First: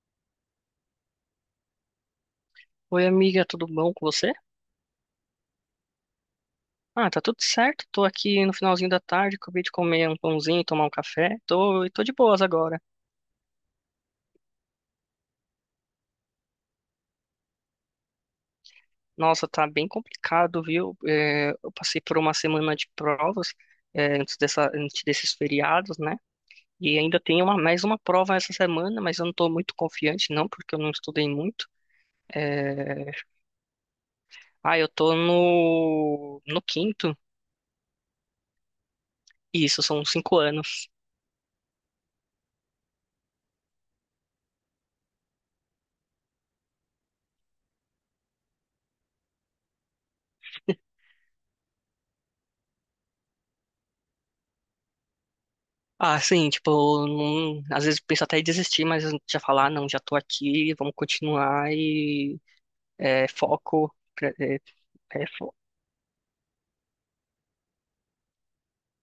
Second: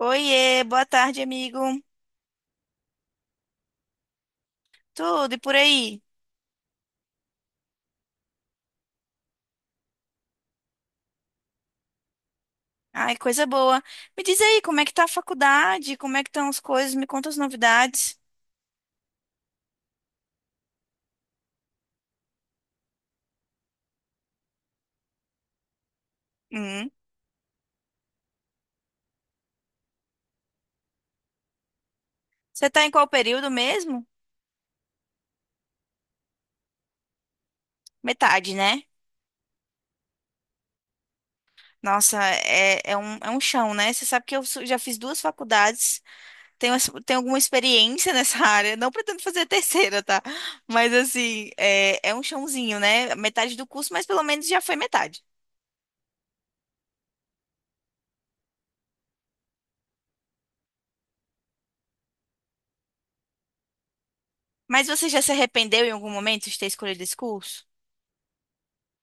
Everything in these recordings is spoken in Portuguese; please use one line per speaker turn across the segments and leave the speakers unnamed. Oiê, boa tarde, amigo.
Oi, amiga, tudo bom com você?
Tudo e por aí?
Ah, tá tudo certo. Tô aqui no finalzinho da tarde, acabei de comer um pãozinho, e tomar um café. Tô de boas agora.
Ai, coisa boa. Me diz aí, como é que tá a faculdade? Como é que estão as coisas? Me conta as novidades.
Nossa, tá bem complicado, viu? Eu passei por uma semana de provas, antes dessa, antes desses feriados, né?
Hum.
E ainda tem uma, mais uma prova essa semana, mas eu não tô muito confiante, não, porque eu não estudei muito.
Você tá em qual
É,
período mesmo?
eu tô no quinto.
Metade, né?
Isso, são cinco anos.
Nossa, é um chão, né? Você sabe que eu já fiz duas faculdades, tenho alguma experiência nessa área. Não pretendo fazer a terceira, tá? Mas assim, é um chãozinho, né? Metade do curso, mas pelo menos já foi metade.
Ah, sim, tipo, não- às vezes penso até em desistir, mas já falar, "Ah, não, já tô aqui, vamos continuar e foco.
Mas você já
É,
se
fo-
arrependeu em algum momento de ter escolhido esse curso?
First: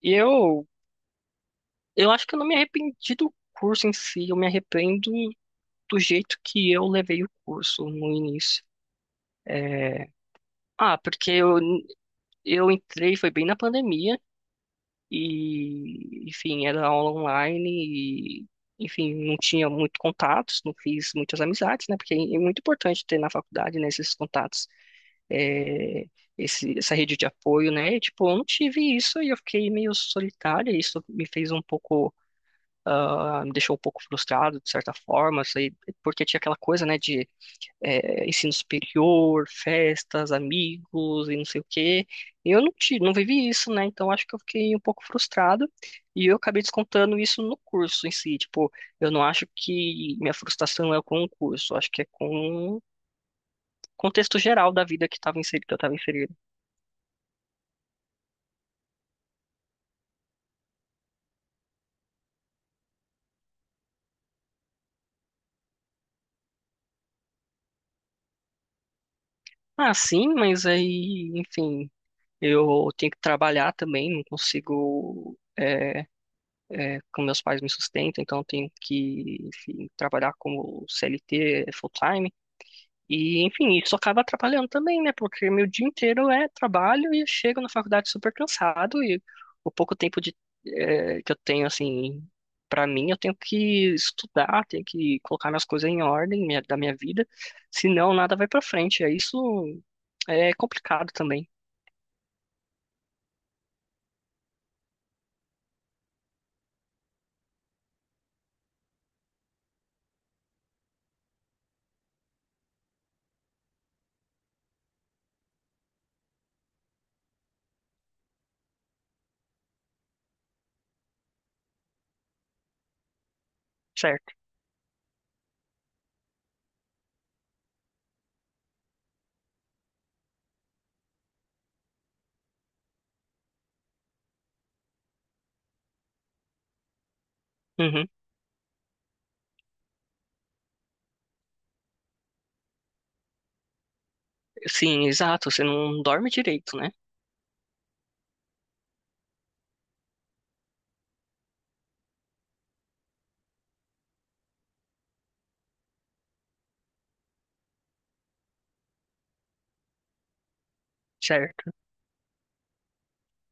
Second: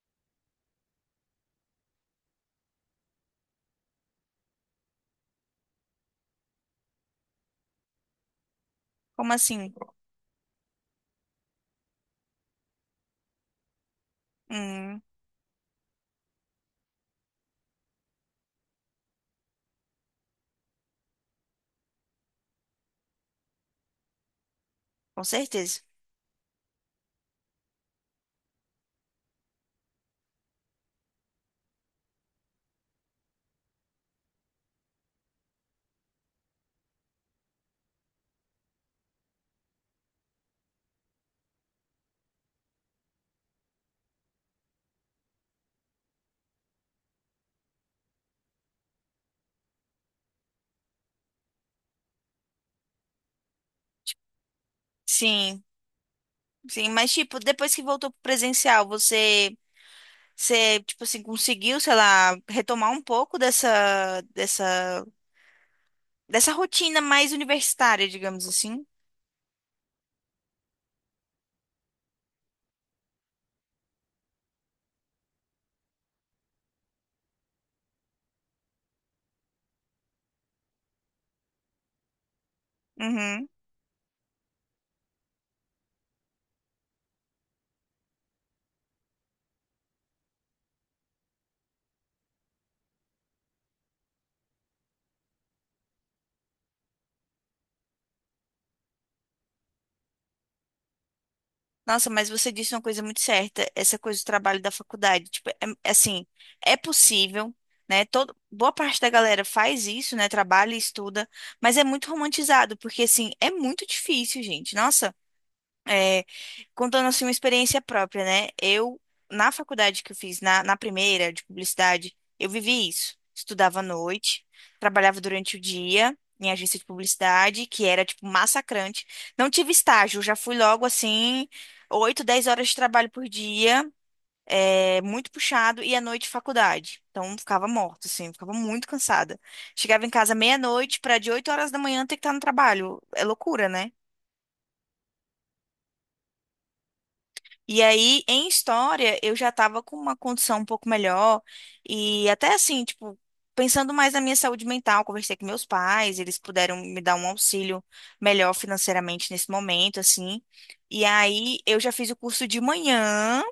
E eu acho que eu não me arrependi do curso em si, eu me arrependo do jeito que eu levei o curso no início.
Como assim?
É, Porque eu entrei, foi bem na pandemia.
Hum,
E, enfim, era aula online e, enfim, não tinha muito contatos, não fiz muitas amizades, né? Porque é muito importante ter na faculdade, né, esses contatos,
com certeza.
é, essa rede de apoio, né? E, tipo, eu não tive isso e eu fiquei meio solitária, e isso me fez um pouco, ah, me deixou um pouco frustrado, de certa forma, sei, porque tinha aquela coisa, né, de ensino superior, festas, amigos e não sei o quê. E eu não tive, não vivi isso, né? Então acho que eu fiquei um pouco frustrado e eu acabei descontando isso no curso em si. Tipo, eu não acho que minha frustração é com o curso, acho que é com o contexto geral da vida que estava
Sim,
inserido, que eu estava inserido.
sim, mas tipo, depois que voltou pro presencial, você, tipo assim, conseguiu, sei lá, retomar um pouco dessa rotina mais universitária, digamos assim?
Ah, sim, mas aí, enfim, eu tenho que trabalhar também, não consigo. Como meus pais me sustentam, então eu tenho que, enfim, trabalhar como CLT full-time. E,
Uhum.
enfim, isso acaba atrapalhando também, né? Porque meu dia inteiro é trabalho e eu chego na faculdade super cansado e o pouco tempo de, que eu tenho, assim, pra mim, eu tenho que estudar, tenho que colocar minhas coisas em ordem minha- da minha vida, senão nada vai pra frente. É isso é complicado também,
Nossa, mas você disse uma coisa muito certa, essa coisa do trabalho da faculdade. Tipo, é assim, é possível, né? Todo, boa parte da galera faz isso, né? Trabalha e estuda, mas é muito romantizado, porque assim, é muito difícil, gente. Nossa. é, contando assim uma experiência própria, né? Eu, na faculdade que eu fiz, na primeira de publicidade, eu vivi isso. Estudava à
certo?
noite, trabalhava durante o dia em agência de publicidade, que era tipo massacrante. Não tive estágio, já fui logo assim, 8 10 horas de trabalho por dia, é muito puxado, e à noite faculdade. Então ficava morta,
Uhum.
assim, ficava muito cansada. Chegava em casa meia-noite para de 8 horas da manhã ter que estar no trabalho. É loucura, né?
Sim, exato. Você não dorme direito, né?
E aí, em história, eu já estava com uma condição um pouco melhor. E até assim, tipo, pensando mais na minha saúde mental, conversei com meus pais, eles puderam me dar um auxílio melhor financeiramente nesse momento, assim. E aí,
Certo.
eu já fiz o curso de manhã.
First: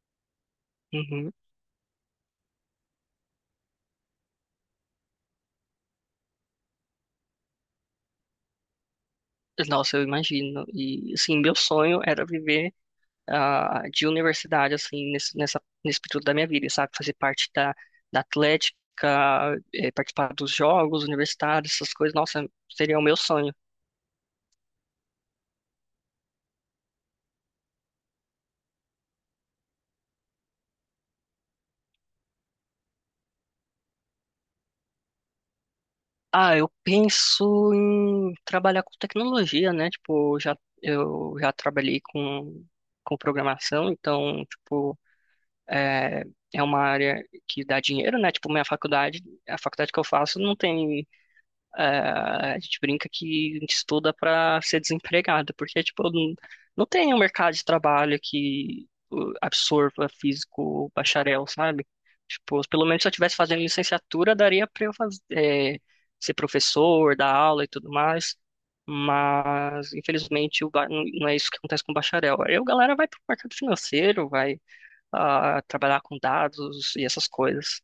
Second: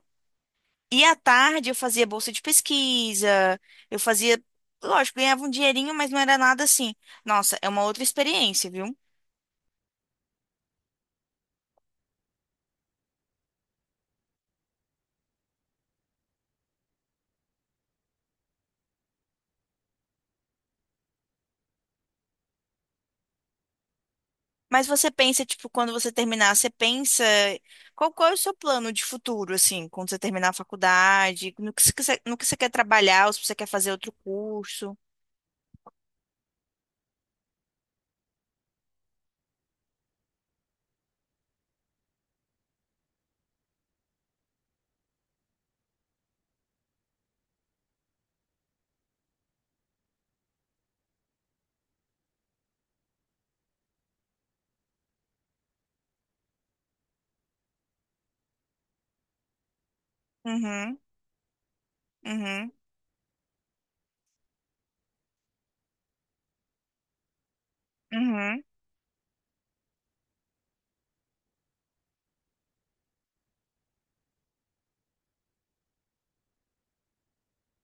E à
Uhum.
tarde, eu fazia bolsa de pesquisa. Eu fazia, lógico, ganhava um dinheirinho, mas não era nada assim. Nossa, é uma outra experiência, viu?
Nossa, eu imagino. E, assim, meu sonho era viver ah, de universidade, assim, nesse período da minha vida, sabe? Fazer parte da atlética, participar dos jogos universitários, essas coisas, nossa, seria o meu sonho.
Mas você pensa, tipo, quando você terminar, você pensa qual, qual é o seu plano de futuro, assim, quando você terminar a faculdade, no que você, quer- no que você quer trabalhar, ou se você quer fazer outro curso.
Ah, eu penso em trabalhar com tecnologia, né? Tipo, já, eu já trabalhei com programação, então, tipo, é, é uma área que dá dinheiro, né? Tipo, minha faculdade, a faculdade que eu faço não tem. Ah, a gente brinca que a gente estuda para ser desempregado, porque, tipo, não, não tem um mercado de trabalho que absorva físico
Uhum,
bacharel, sabe? Tipo,
uhum,
pelo menos se eu estivesse fazendo licenciatura, daria para eu ser professor, dar aula e tudo mais,
uhum.
mas, infelizmente, o ba- não é isso que acontece com o bacharel. Aí a galera vai para o mercado financeiro, vai trabalhar com dados e essas coisas.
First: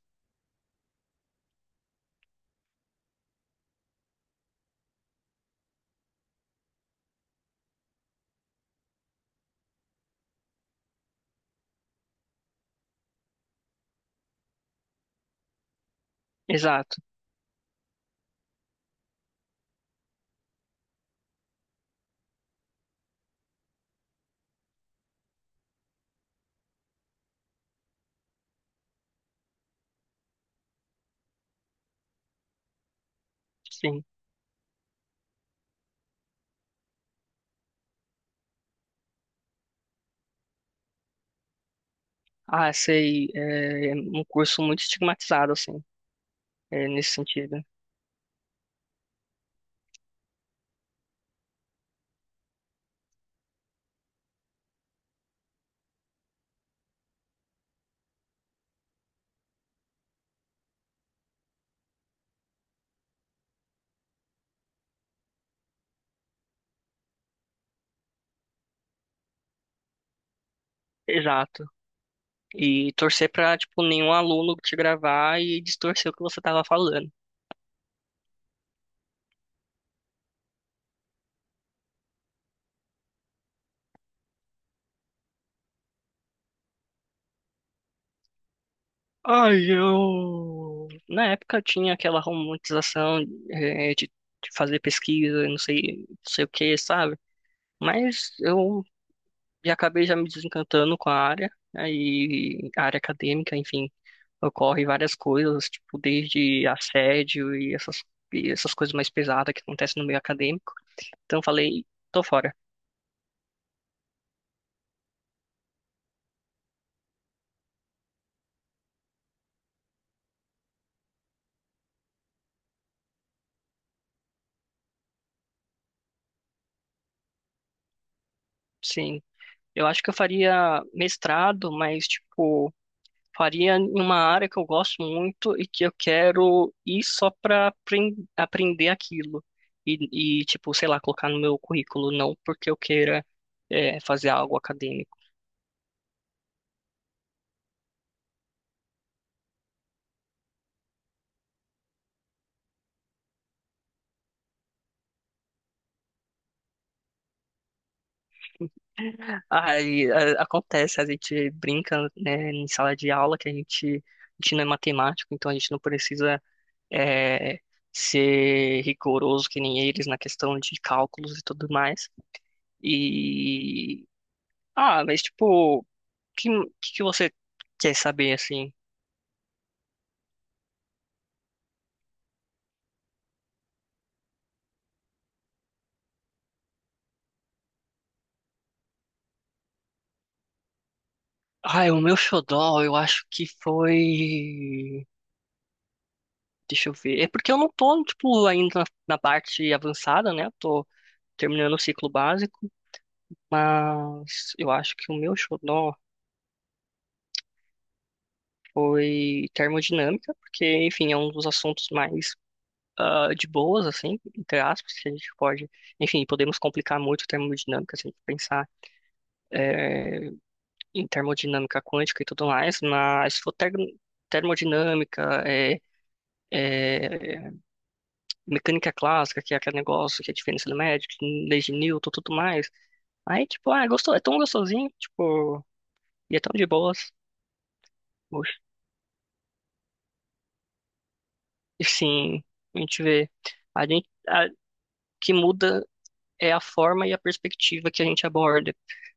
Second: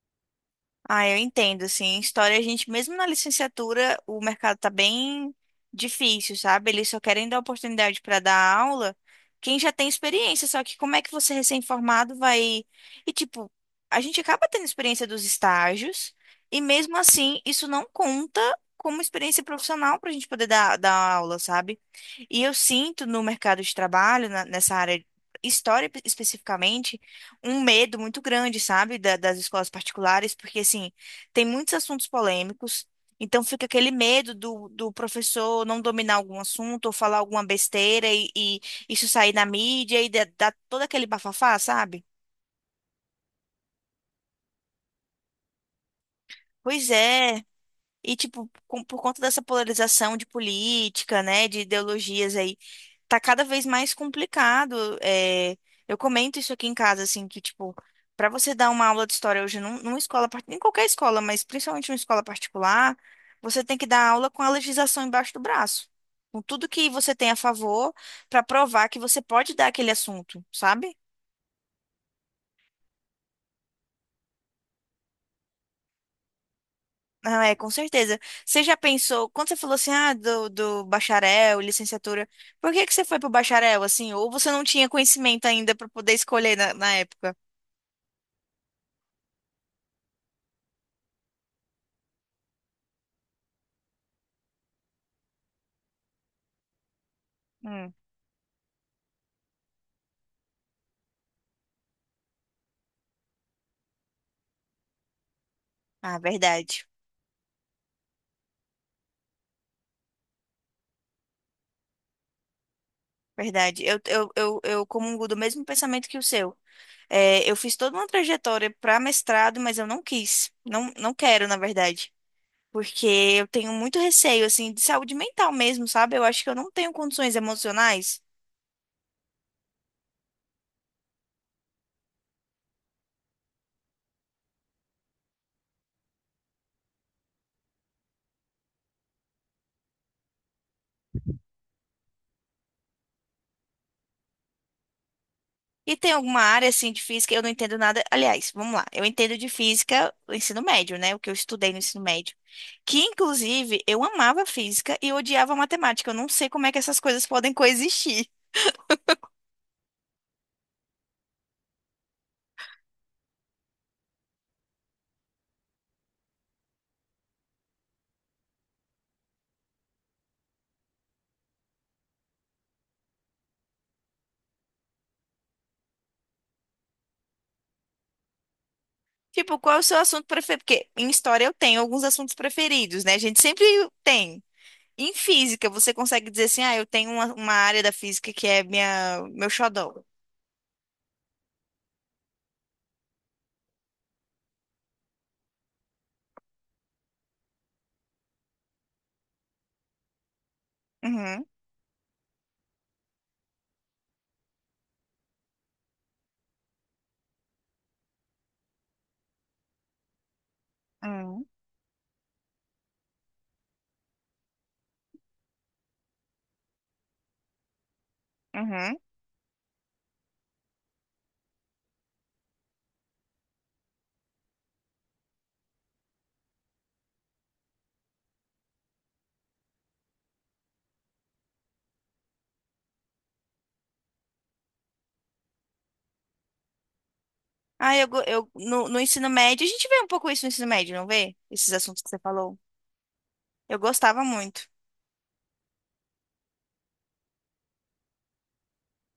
Ah, eu entendo, assim, história a gente, mesmo na licenciatura, o mercado tá bem difícil, sabe? Eles só querem dar oportunidade para dar aula quem já tem experiência, só que como é que você recém-formado vai... E, tipo, a gente acaba tendo experiência dos estágios e, mesmo
Exato,
assim, isso não conta como experiência profissional para a gente poder dar aula, sabe? E eu sinto no mercado de trabalho, nessa área, história especificamente, um medo muito grande, sabe, das escolas particulares, porque, assim, tem muitos assuntos polêmicos, então fica aquele
sim.
medo do professor não dominar algum assunto ou falar alguma besteira e isso sair na mídia e dar todo aquele bafafá, sabe?
Ah, sei, é um curso muito estigmatizado, assim, é,
Pois
nesse
é.
sentido.
E, tipo, por conta dessa polarização de política, né, de ideologias aí tá cada vez mais complicado. É, eu comento isso aqui em casa, assim, que, tipo, para você dar uma aula de história hoje numa escola, em qualquer escola, mas principalmente numa escola particular, você tem que dar aula com a legislação embaixo do braço. Com tudo que você tem a favor, para provar que você pode dar aquele assunto, sabe?
Exato. E torcer pra, tipo, nenhum aluno te gravar e distorcer o que você tava falando.
Ah, é, com certeza. Você já pensou, quando você falou assim, ah, do bacharel, licenciatura, por que que você foi pro bacharel, assim? Ou você não tinha conhecimento ainda para poder escolher na época?
Ai, eu... Na época tinha aquela romantização, é, de fazer pesquisa, não sei, não sei o que, sabe?
Hum.
Mas eu já acabei já me desencantando com a área, aí, a área acadêmica, enfim. Ocorre várias coisas, tipo,
Ah,
desde
verdade.
assédio e essas coisas mais pesadas que acontecem no meio acadêmico. Então eu falei, tô fora.
Verdade. Eu comungo do mesmo pensamento que o seu. É, eu fiz toda uma trajetória para mestrado, mas eu não quis. Não, não quero, na verdade. Porque eu tenho muito receio, assim, de saúde mental mesmo, sabe? Eu acho que eu não tenho condições emocionais.
Sim, eu acho que eu faria mestrado, mas, tipo, faria em uma área que eu gosto muito e que eu quero ir só pra apren- aprender aquilo. Tipo, sei lá, colocar no meu currículo, não porque eu queira, fazer algo acadêmico.
E tem alguma área, assim, de física, eu não entendo nada. Aliás, vamos lá. Eu entendo de física o ensino médio, né? O que eu estudei no ensino médio. Que, inclusive, eu amava física e odiava matemática. Eu não sei como é que essas coisas podem coexistir.
Aí, a- acontece, a gente brinca, né, em sala de aula que a gente não é matemático, então a gente não precisa é, ser rigoroso que nem eles na questão de cálculos e tudo mais. E ah, mas tipo, que, que você quer saber assim?
Tipo, qual é o seu assunto preferido? Porque em história eu tenho alguns assuntos preferidos, né? A gente sempre tem. Em física, você consegue dizer assim, ah, eu tenho uma, área da física que é minha, meu xodó.
Ah, o meu xodó, eu acho que foi. Deixa eu ver. É porque eu não tô, tipo, ainda na parte avançada, né? Eu tô
Uhum,
terminando o ciclo básico. Mas eu acho que o meu xodó foi termodinâmica, porque, enfim, é um
uhum,
dos assuntos mais ah, de boas, assim, entre aspas, que a gente pode, enfim, podemos complicar muito termodinâmica, se a gente pensar
uhum.
em termodinâmica quântica e tudo mais, mas se for termodinâmica, é, mecânica clássica, que é aquele negócio que é a diferença do médico, lei de Newton, tudo mais, aí, tipo, ah, gostou, é tão gostosinho, tipo, e é tão de boas.
Ah, eu
Poxa,
no ensino médio, a gente vê um pouco isso no ensino médio, não vê? Esses
e
assuntos que você
sim,
falou.
a gente vê.
Eu
A gente,
gostava muito.
que muda é a forma e a perspectiva que a gente aborda.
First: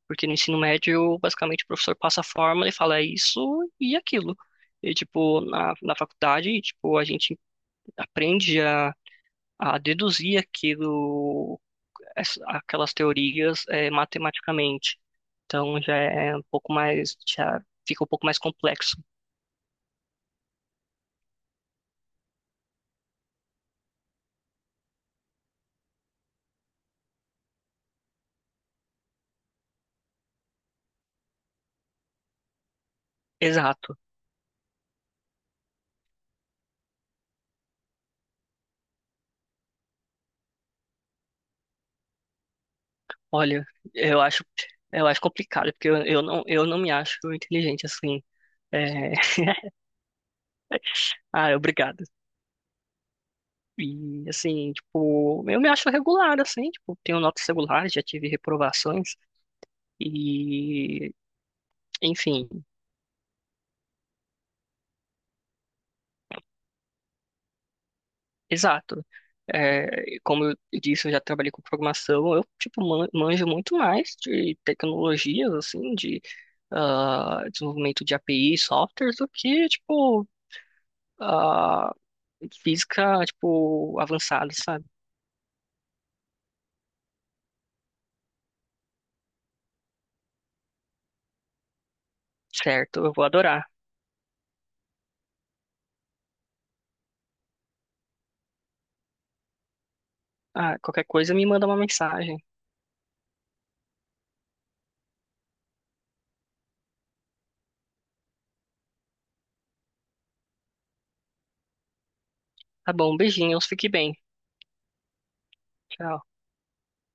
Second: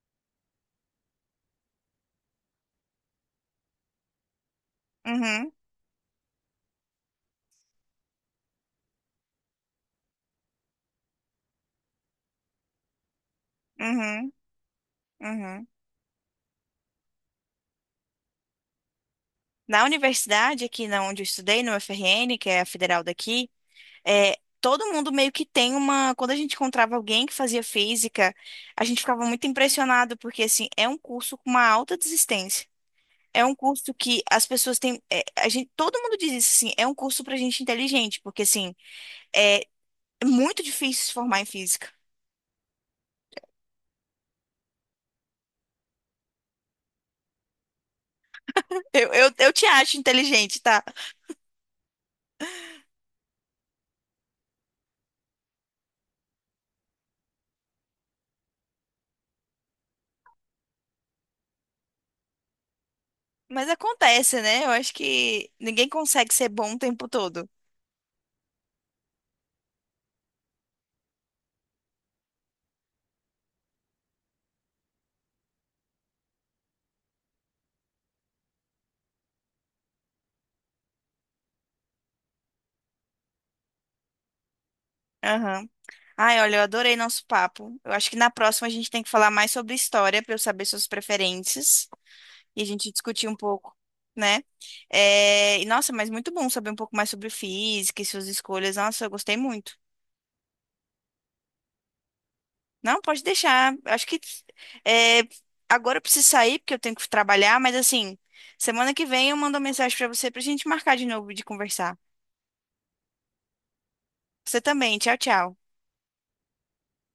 Porque no ensino médio, basicamente, o professor passa a forma e fala é isso e aquilo. E, tipo,
Uhum,
na faculdade, tipo, a gente aprende a deduzir aquilo, essa- aquelas teorias
uhum,
matematicamente.
uhum.
Então, já é um pouco mais, já fica um pouco mais complexo.
Na universidade, aqui na onde eu estudei, no FRN, que é a federal daqui, é, todo mundo meio que tem uma. Quando a gente encontrava alguém que fazia física, a gente ficava muito impressionado, porque assim, é um curso com uma alta desistência. É um curso
Exato.
que as pessoas têm. A gente, todo mundo diz isso, assim, é um curso pra gente inteligente, porque assim, é muito difícil se formar em física.
Olha, eu acho, eu acho complicado, porque eu não me acho inteligente assim.
Eu,
É,
eu, eu te acho inteligente, tá?
Ah, obrigado. E, assim, tipo, eu me acho regular, assim, tipo, tenho notas regulares, já tive reprovações, e, enfim,
Mas acontece, né? Eu acho que ninguém consegue ser bom o tempo todo.
exato. É, como eu disse, eu já trabalhei com programação, eu, tipo, man- manjo muito mais de tecnologias, assim, de ah, desenvolvimento de API, softwares, do que, tipo, ah, física, tipo, avançada, sabe?
Aham. Ai, olha, eu adorei nosso papo. Eu acho que na próxima a gente tem que falar mais sobre história pra eu saber suas preferências. E a gente
Certo, eu vou
discutir um
adorar.
pouco, né? É, e nossa, mas muito bom saber um pouco mais sobre física e suas escolhas. Nossa, eu gostei muito.
Ah, qualquer coisa me manda uma mensagem.
Não, pode deixar. Acho que é, agora eu preciso sair porque eu tenho que trabalhar, mas assim, semana que vem eu mando uma mensagem pra você pra gente marcar de novo de conversar.
Tá bom, beijinhos, fique bem.
Você também. Tchau, tchau.
Tchau.